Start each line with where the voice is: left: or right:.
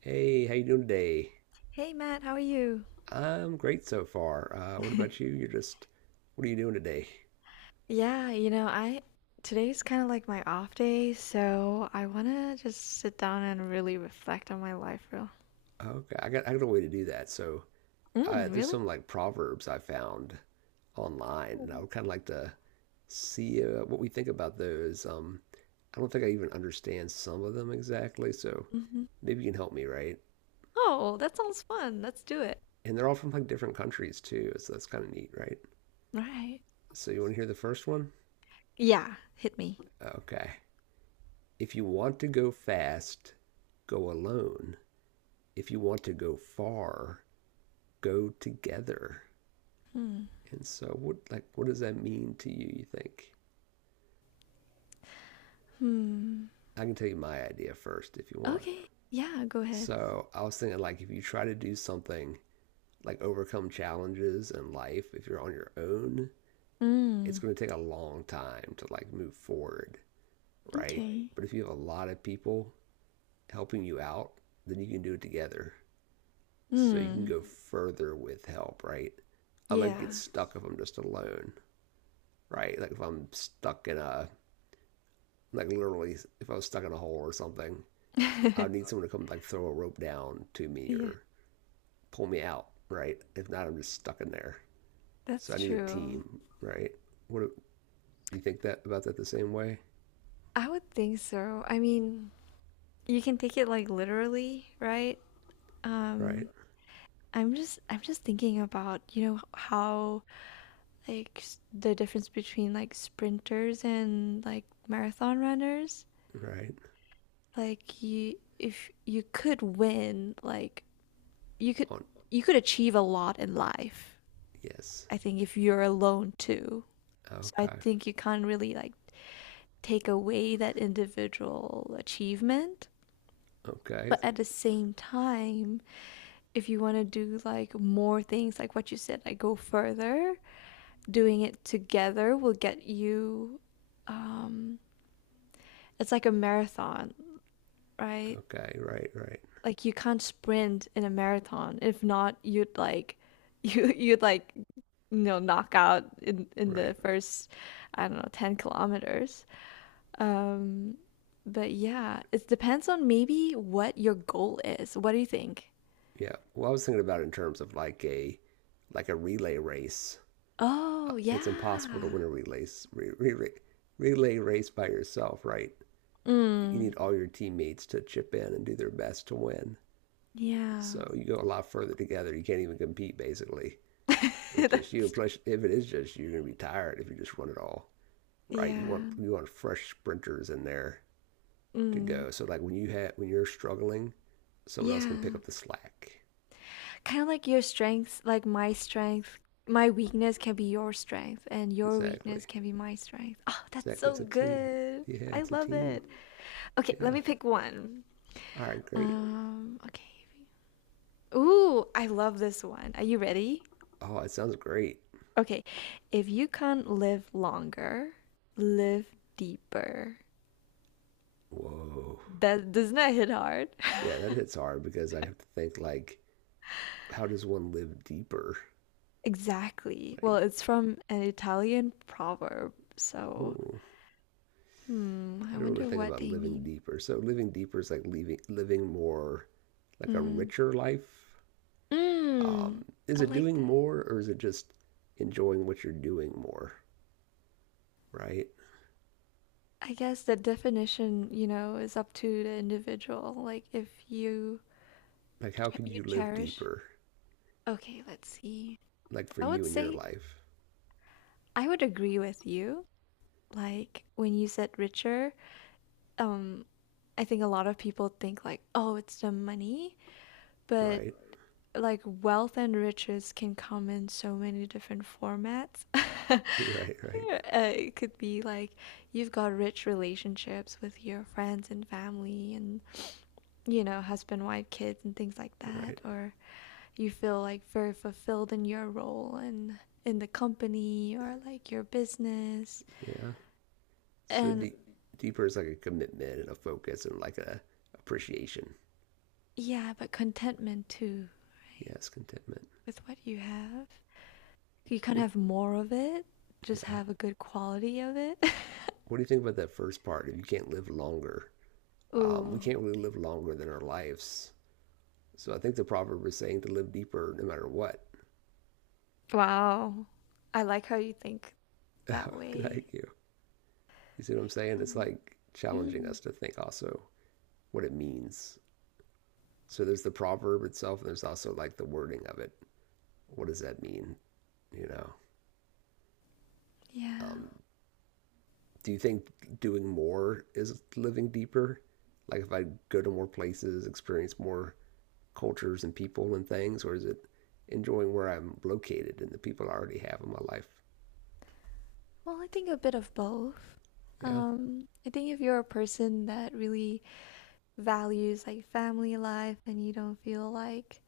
right: Hey, how you doing today?
left: Hey Matt, how are you?
right: I'm great so far. What about you? What are you doing today?
left: Yeah, you know, I today's kind of like my off day, so I want to just sit down and really reflect on my life real.
right: Okay, I got a way to do that. So
left: Mm,
right: there's some
left: really?
right: like proverbs I found online, and I
left: Oh,
right: would kind of like to see what we think about those. I don't think I even understand some of them exactly, so
left: hmm.
right: maybe you can help me, right?
left: Oh, that sounds fun. Let's do it.
right: And they're all from like different countries too, so that's kind of neat, right?
left: Right.
right: So you want to hear the first one?
left: Yeah, hit me.
right: Okay. If you want to go fast, go alone. If you want to go far, go together.
left: Hmm.
right: And so, what does that mean to you? You think?
left: Hmm.
right: I can tell you my idea first if you want.
left: Okay. Yeah, go ahead.
right: So I was thinking like if you try to do something like overcome challenges in life, if you're on your own, it's
left: Mm,
right: going to take a long time to like move forward, right?
left: okay.
right: But if you have a lot of people helping you out, then you can do it together. So you can
left: Hmm.
right: go further with help, right? I might get
left: Yeah.
right: stuck if I'm just alone. Right? Like if I'm stuck in a like literally if I was stuck in a hole or something, I'd need someone to come like throw a rope down to me
left: Yeah,
right: or pull me out, right? If not, I'm just stuck in there. So I
left: that's
right: need a
left: true.
right: team, right? What do you think that about that the same way?
left: I would think so. I mean, you can take it like literally, right?
right: Right,
left: Um, I'm just thinking about, you know, how like the difference between like sprinters and like marathon runners.
right: right.
left: Like you if you could win, like you could
right: On
left: you could achieve a lot in life.
right: yes.
left: I think if you're alone too. So I
right: Okay.
left: think you can't really like take away that individual achievement.
right: Okay.
left: But at the same time, if you want to do like more things, like what you said, like go further doing it together will get you um it's like a marathon, right?
right: Okay. Right. Right.
left: Like you can't sprint in a marathon. If not, you'd like you'd like you know knock out in the
right: Right.
left: first I don't know 10 kilometers. Um but yeah, it depends on maybe what your goal is. What do you think?
right: Yeah. Well, I was thinking about it in terms of like a relay race.
left: Oh,
right: It's impossible to
left: yeah.
right: win a re, relay race by yourself, right? You need
left: Mm,
right: all your teammates to chip in and do their best to win.
left: yeah.
right: So you go a lot further together. You can't even compete basically. If it's just you, and
left: That's true.
right: plus if it is just you, you're gonna be tired if you just run it all, right? You want
left: Yeah.
right: you want fresh sprinters in there to
left: Mm,
right: go. So like when you have when you're struggling, someone else can pick
left: yeah.
right: up the slack.
left: Kind of like your strengths, like my strength, my weakness can be your strength, and your
right: Exactly.
left: weakness can be my strength. Oh, that's
right: Exactly.
left: so
right: It's a team.
left: good.
right: Yeah,
left: I
right: it's a
left: love
right: team.
left: it. Okay, let
right: Yeah.
left: me pick one.
right: All right, great.
left: Okay. Ooh, I love this one. Are you ready?
right: Oh, it sounds great.
left: Okay. If you can't live longer, live deeper.
right: Whoa.
left: That doesn't that hit hard?
right: Yeah, that hits hard because I have to think like, how does one live deeper?
left: Exactly. Well,
right: Like,
left: it's from an Italian proverb, so
right: ooh,
left: hmm,
right: I
left: I
right: don't really
left: wonder
right: think
left: what
right: about
left: they
right: living
left: mean.
right: deeper. So living deeper is like leaving, living more, like a
left: Hmm.
right: richer life.
left: Mm,
right: Is
left: I
right: it
left: like
right: doing
left: that.
right: more or is it just enjoying what you're doing more? Right?
left: I guess the definition, you know, is up to the individual. Like if you
right: Like, how
left: ch
right: could
left: you
right: you live
left: cherish.
right: deeper?
left: Okay, let's see.
right: Like for
left: I would
right: you in your
left: say
right: life,
left: I would agree with you. Like when you said richer, um, I think a lot of people think like, oh, it's the money, but
right: right?
left: like wealth and riches can come in so many different formats.
right: Right, right,
left: It could be like you've got rich relationships with your friends and family and you know husband wife kids and things like
right: right.
left: that or you feel like very fulfilled in your role and in the company or like your business
right: Yeah. So
left: and
right: deep, deeper is like a commitment and a focus and like a appreciation.
left: yeah but contentment too
right: Yes, contentment.
left: with what you have you can't
right: What.
left: have more of it just
right: Yeah.
left: have a good quality of it
right: What do you think about that first part? If you can't live longer, we
left: ooh.
right: can't really live longer than our lives. So I think the proverb is saying to live deeper no matter what.
left: Wow. I like how you think that way.
right: Thank you. You see what I'm saying? It's
left: Um,
right: like challenging
left: Mm,
right: us to think also what it means. So there's the proverb itself, and there's also like the wording of it. What does that mean? You know,
left: yeah.
right: um, do you think doing more is living deeper? Like if I go to more places, experience more cultures and people and things, or is it enjoying where I'm located and the people I already have in my life?
left: Well, I think a bit of both.
right: Yeah,
left: I think if you're a person that really values like family life and you don't feel like,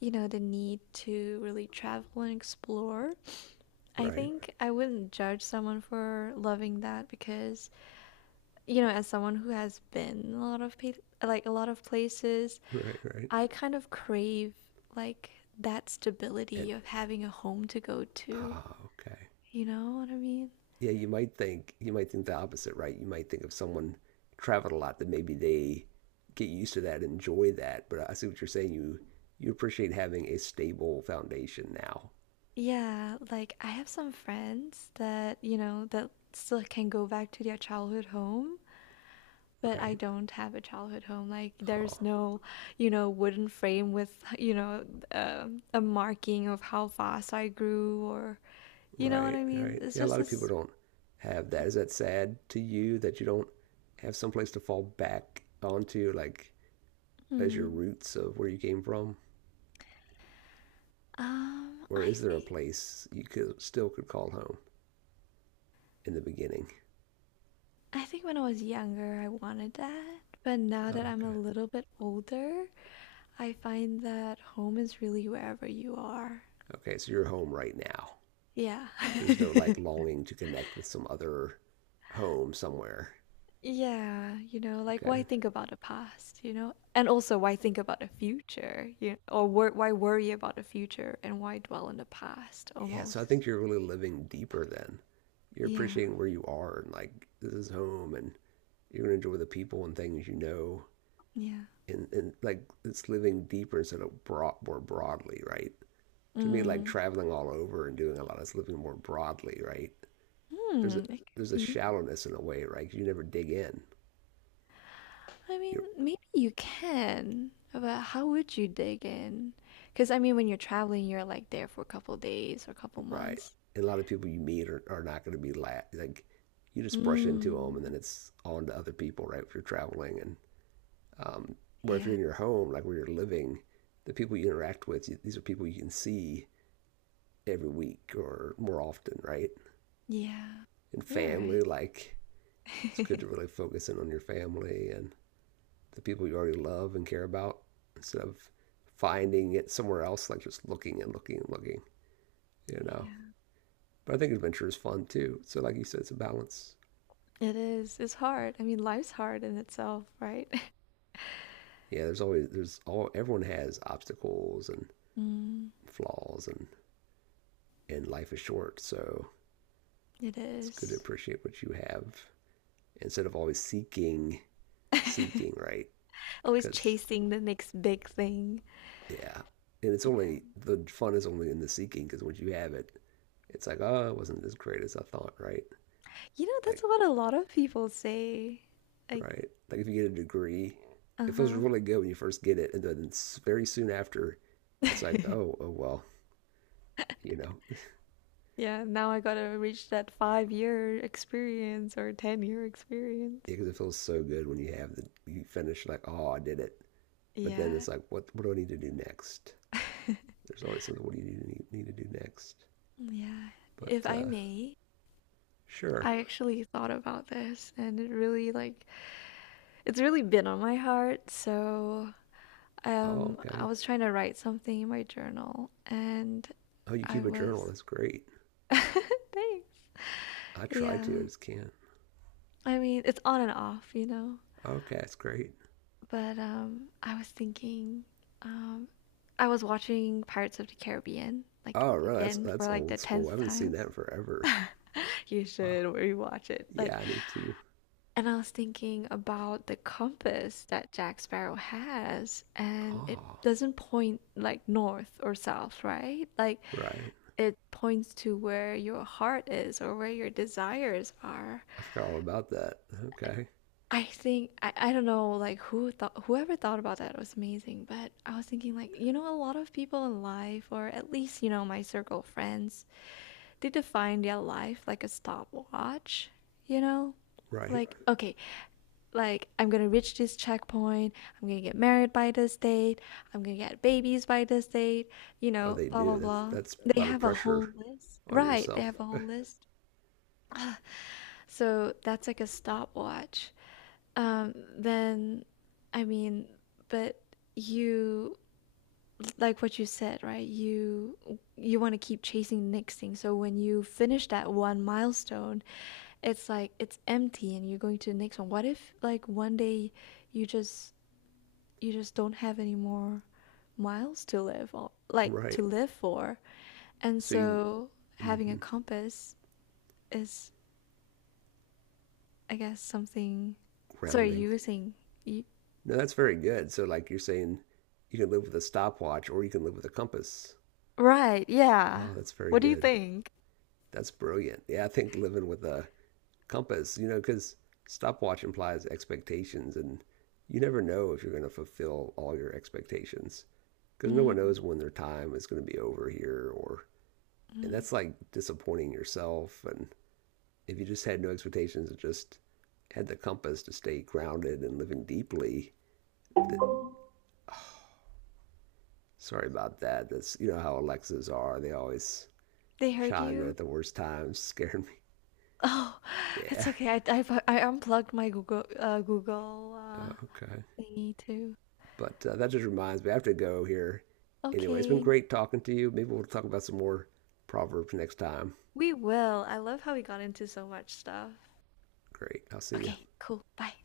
left: you know, the need to really travel and explore, I
right: right,
left: think I wouldn't judge someone for loving that because, you know, as someone who has been a lot of pa like a lot of places,
right: right, right.
left: I kind of crave like that
right: And
left: stability of having a home to go to.
right: ah, okay.
left: You know what I mean?
right: Yeah, you might think the opposite, right? You might think of someone traveled a lot that maybe they get used to that, enjoy that. But I see what you're saying. You appreciate having a stable foundation now,
left: Yeah, like I have some friends that, you know, that still can go back to their childhood home, but I
right: right?
left: don't have a childhood home. Like
right: Oh,
left: there's no, you know, wooden frame with, you know, a marking of how fast I grew or, you know what
right: right,
left: I mean?
right: right.
left: It's
right: Yeah, a lot
left: just
right: of people
left: this.
right: don't have that. Is that sad to you that you don't have someplace to fall back onto, like as your
left: Hmm.
right: roots of where you came from? Or
left: I
right: is there a
left: think.
right: place you could still could call home in the beginning?
left: I think when I was younger, I wanted that. But now
right: Oh,
left: that I'm a
right: okay.
left: little bit older, I find that home is really wherever you are.
right: Okay, so you're home right now.
left: Yeah.
right: There's no like longing to connect with some other home somewhere.
left: Yeah, you know, like why
right: Okay.
left: think about the past, you know? And also why think about the future, you know, or wor why worry about the future and why dwell on the past
right: Yeah, so I
left: almost.
right: think you're really living deeper then. You're
left: Yeah.
right: appreciating where you are and like this is home and you're gonna enjoy the people and things you know
left: Yeah.
right: and like it's living deeper instead of broad, more broadly, right? To me, like
left: Mm.
right: traveling all over and doing a lot is living more broadly, right? There's a
left: Hmm, it could
right: there's a
left: be.
right: shallowness in a way, right? 'Cause you never dig in,
left: I mean,
right: you're
left: maybe you can, but how would you dig in? Because I mean, when you're traveling, you're like there for a couple days or a couple
right: right.
left: months.
right: And a lot of people you meet are not going to be like you just brush into them, and then
left: Mm.
right: it's on to other people, right? If you're traveling, and um, where if you're
left: Yeah.
right: in your home, like where you're living, the people you interact with, you, these are people you can see every week or more often, right?
left: Yeah.
right: And
left: You're
right: family,
left: right.
right: like it's good to really focus in on your family and the people you already love and care about instead of finding it somewhere else, like just looking and looking and looking, you know.
left: Yeah.
right: But I think adventure is fun too. So like you said, it's a balance.
left: It is. It's hard. I mean, life's hard in itself, right?
right: Yeah, there's always there's all everyone has obstacles and
left: Mm,
right: flaws and life is short, so
left: it
right: it's good to
left: is.
right: appreciate what you have instead of always seeking, right?
left: Always
right: Because
left: chasing the next big thing.
right: yeah. And it's only the fun is only in the seeking because once you have it, it's like, oh, it wasn't as great as I thought, right?
left: You know, that's
right: Like,
left: what a lot of people say. Like,
right: right? Like if you get a degree, it feels
left: uh-huh.
right: really good when you first get it, and then very soon after, it's like, oh, oh well, you know,
left: Yeah, now I gotta reach that 5 year experience or 10-year experience.
right: because it feels so good when you have the you finish like, oh, I did it. But then
left: Yeah,
right: it's like, what do I need to do next? There's always something. What do you need to do next?
left: yeah. If
right: But
left: I may,
right: sure.
left: I actually thought about this and it really, like, it's really been on my heart. So,
right: Oh,
left: I
right: okay.
left: was trying to write something in my journal and
right: Oh, you
left: I
right: keep a journal.
left: was.
right: That's great.
left: Thanks.
right: I try
left: Yeah.
right: to. I just can't.
left: I mean, it's on and off, you know?
right: Okay, that's great.
left: But I was thinking, um, I was watching Pirates of the Caribbean, like
right: Oh, really?
left: again for
right: That's
left: like the
right: old school. I
left: tenth
right: haven't seen
left: time.
right: that in forever.
left: You
right: Wow.
left: should rewatch it. Like,
right: Yeah, I need to.
left: and I was thinking about the compass that Jack Sparrow has, and it
right: Oh,
left: doesn't point like north or south, right? Like,
right: right.
left: it points to where your heart is or where your desires are.
right: I forgot all about that. Okay.
left: I don't know like whoever thought about that was amazing, but I was thinking like you know a lot of people in life or at least you know my circle of friends they define their life like a stopwatch, you know?
right: Right.
left: Like okay, like I'm gonna reach this checkpoint, I'm gonna get married by this date, I'm gonna get babies by this date, you
right: Oh,
left: know,
right: they
left: blah blah
right: do.
left: blah.
right: That's a
left: They
right: lot of
left: have a whole
right: pressure
left: list.
right: on
left: Right, they
right: yourself.
left: have a whole list. So that's like a stopwatch. Um, then, I mean, but you like what you said, right? You want to keep chasing the next thing. So when you finish that one milestone, it's like it's empty, and you're going to the next one. What if like one day you just you just don't have any more miles to live or like to
right: Right.
left: live for, and
right: So you
left: so having a compass is I guess something. Sorry,
right: grounding.
left: you were saying. You...
right: No, that's very good. So like you're saying you can live with a stopwatch or you can live with a compass.
left: Right, yeah.
right: Oh, that's very
left: What do you
right: good.
left: think?
right: That's brilliant. Yeah, I think living with a compass, you know, because stopwatch implies expectations, and you never know if you're going to fulfill all your expectations because no
left: Mm,
right: one knows when their time is going to be over here, or and
left: mm,
right: that's like disappointing yourself. And if you just had no expectations and just had the compass to stay grounded and living deeply,
left: mhm.
right: sorry about that. That's you know how Alexas are; they always
left: They heard
right: chime in
left: you?
right: at the worst times, scaring me.
left: Oh, it's
right: Yeah.
left: okay. I unplugged my Google Google
right: Okay.
left: thingy too.
right: But that just reminds me, I have to go here. Anyway, it's been
left: Okay,
right: great talking to you. Maybe we'll talk about some more proverbs next time.
left: we will. I love how we got into so much stuff.
right: Great. I'll see you.
left: Okay, cool. Bye.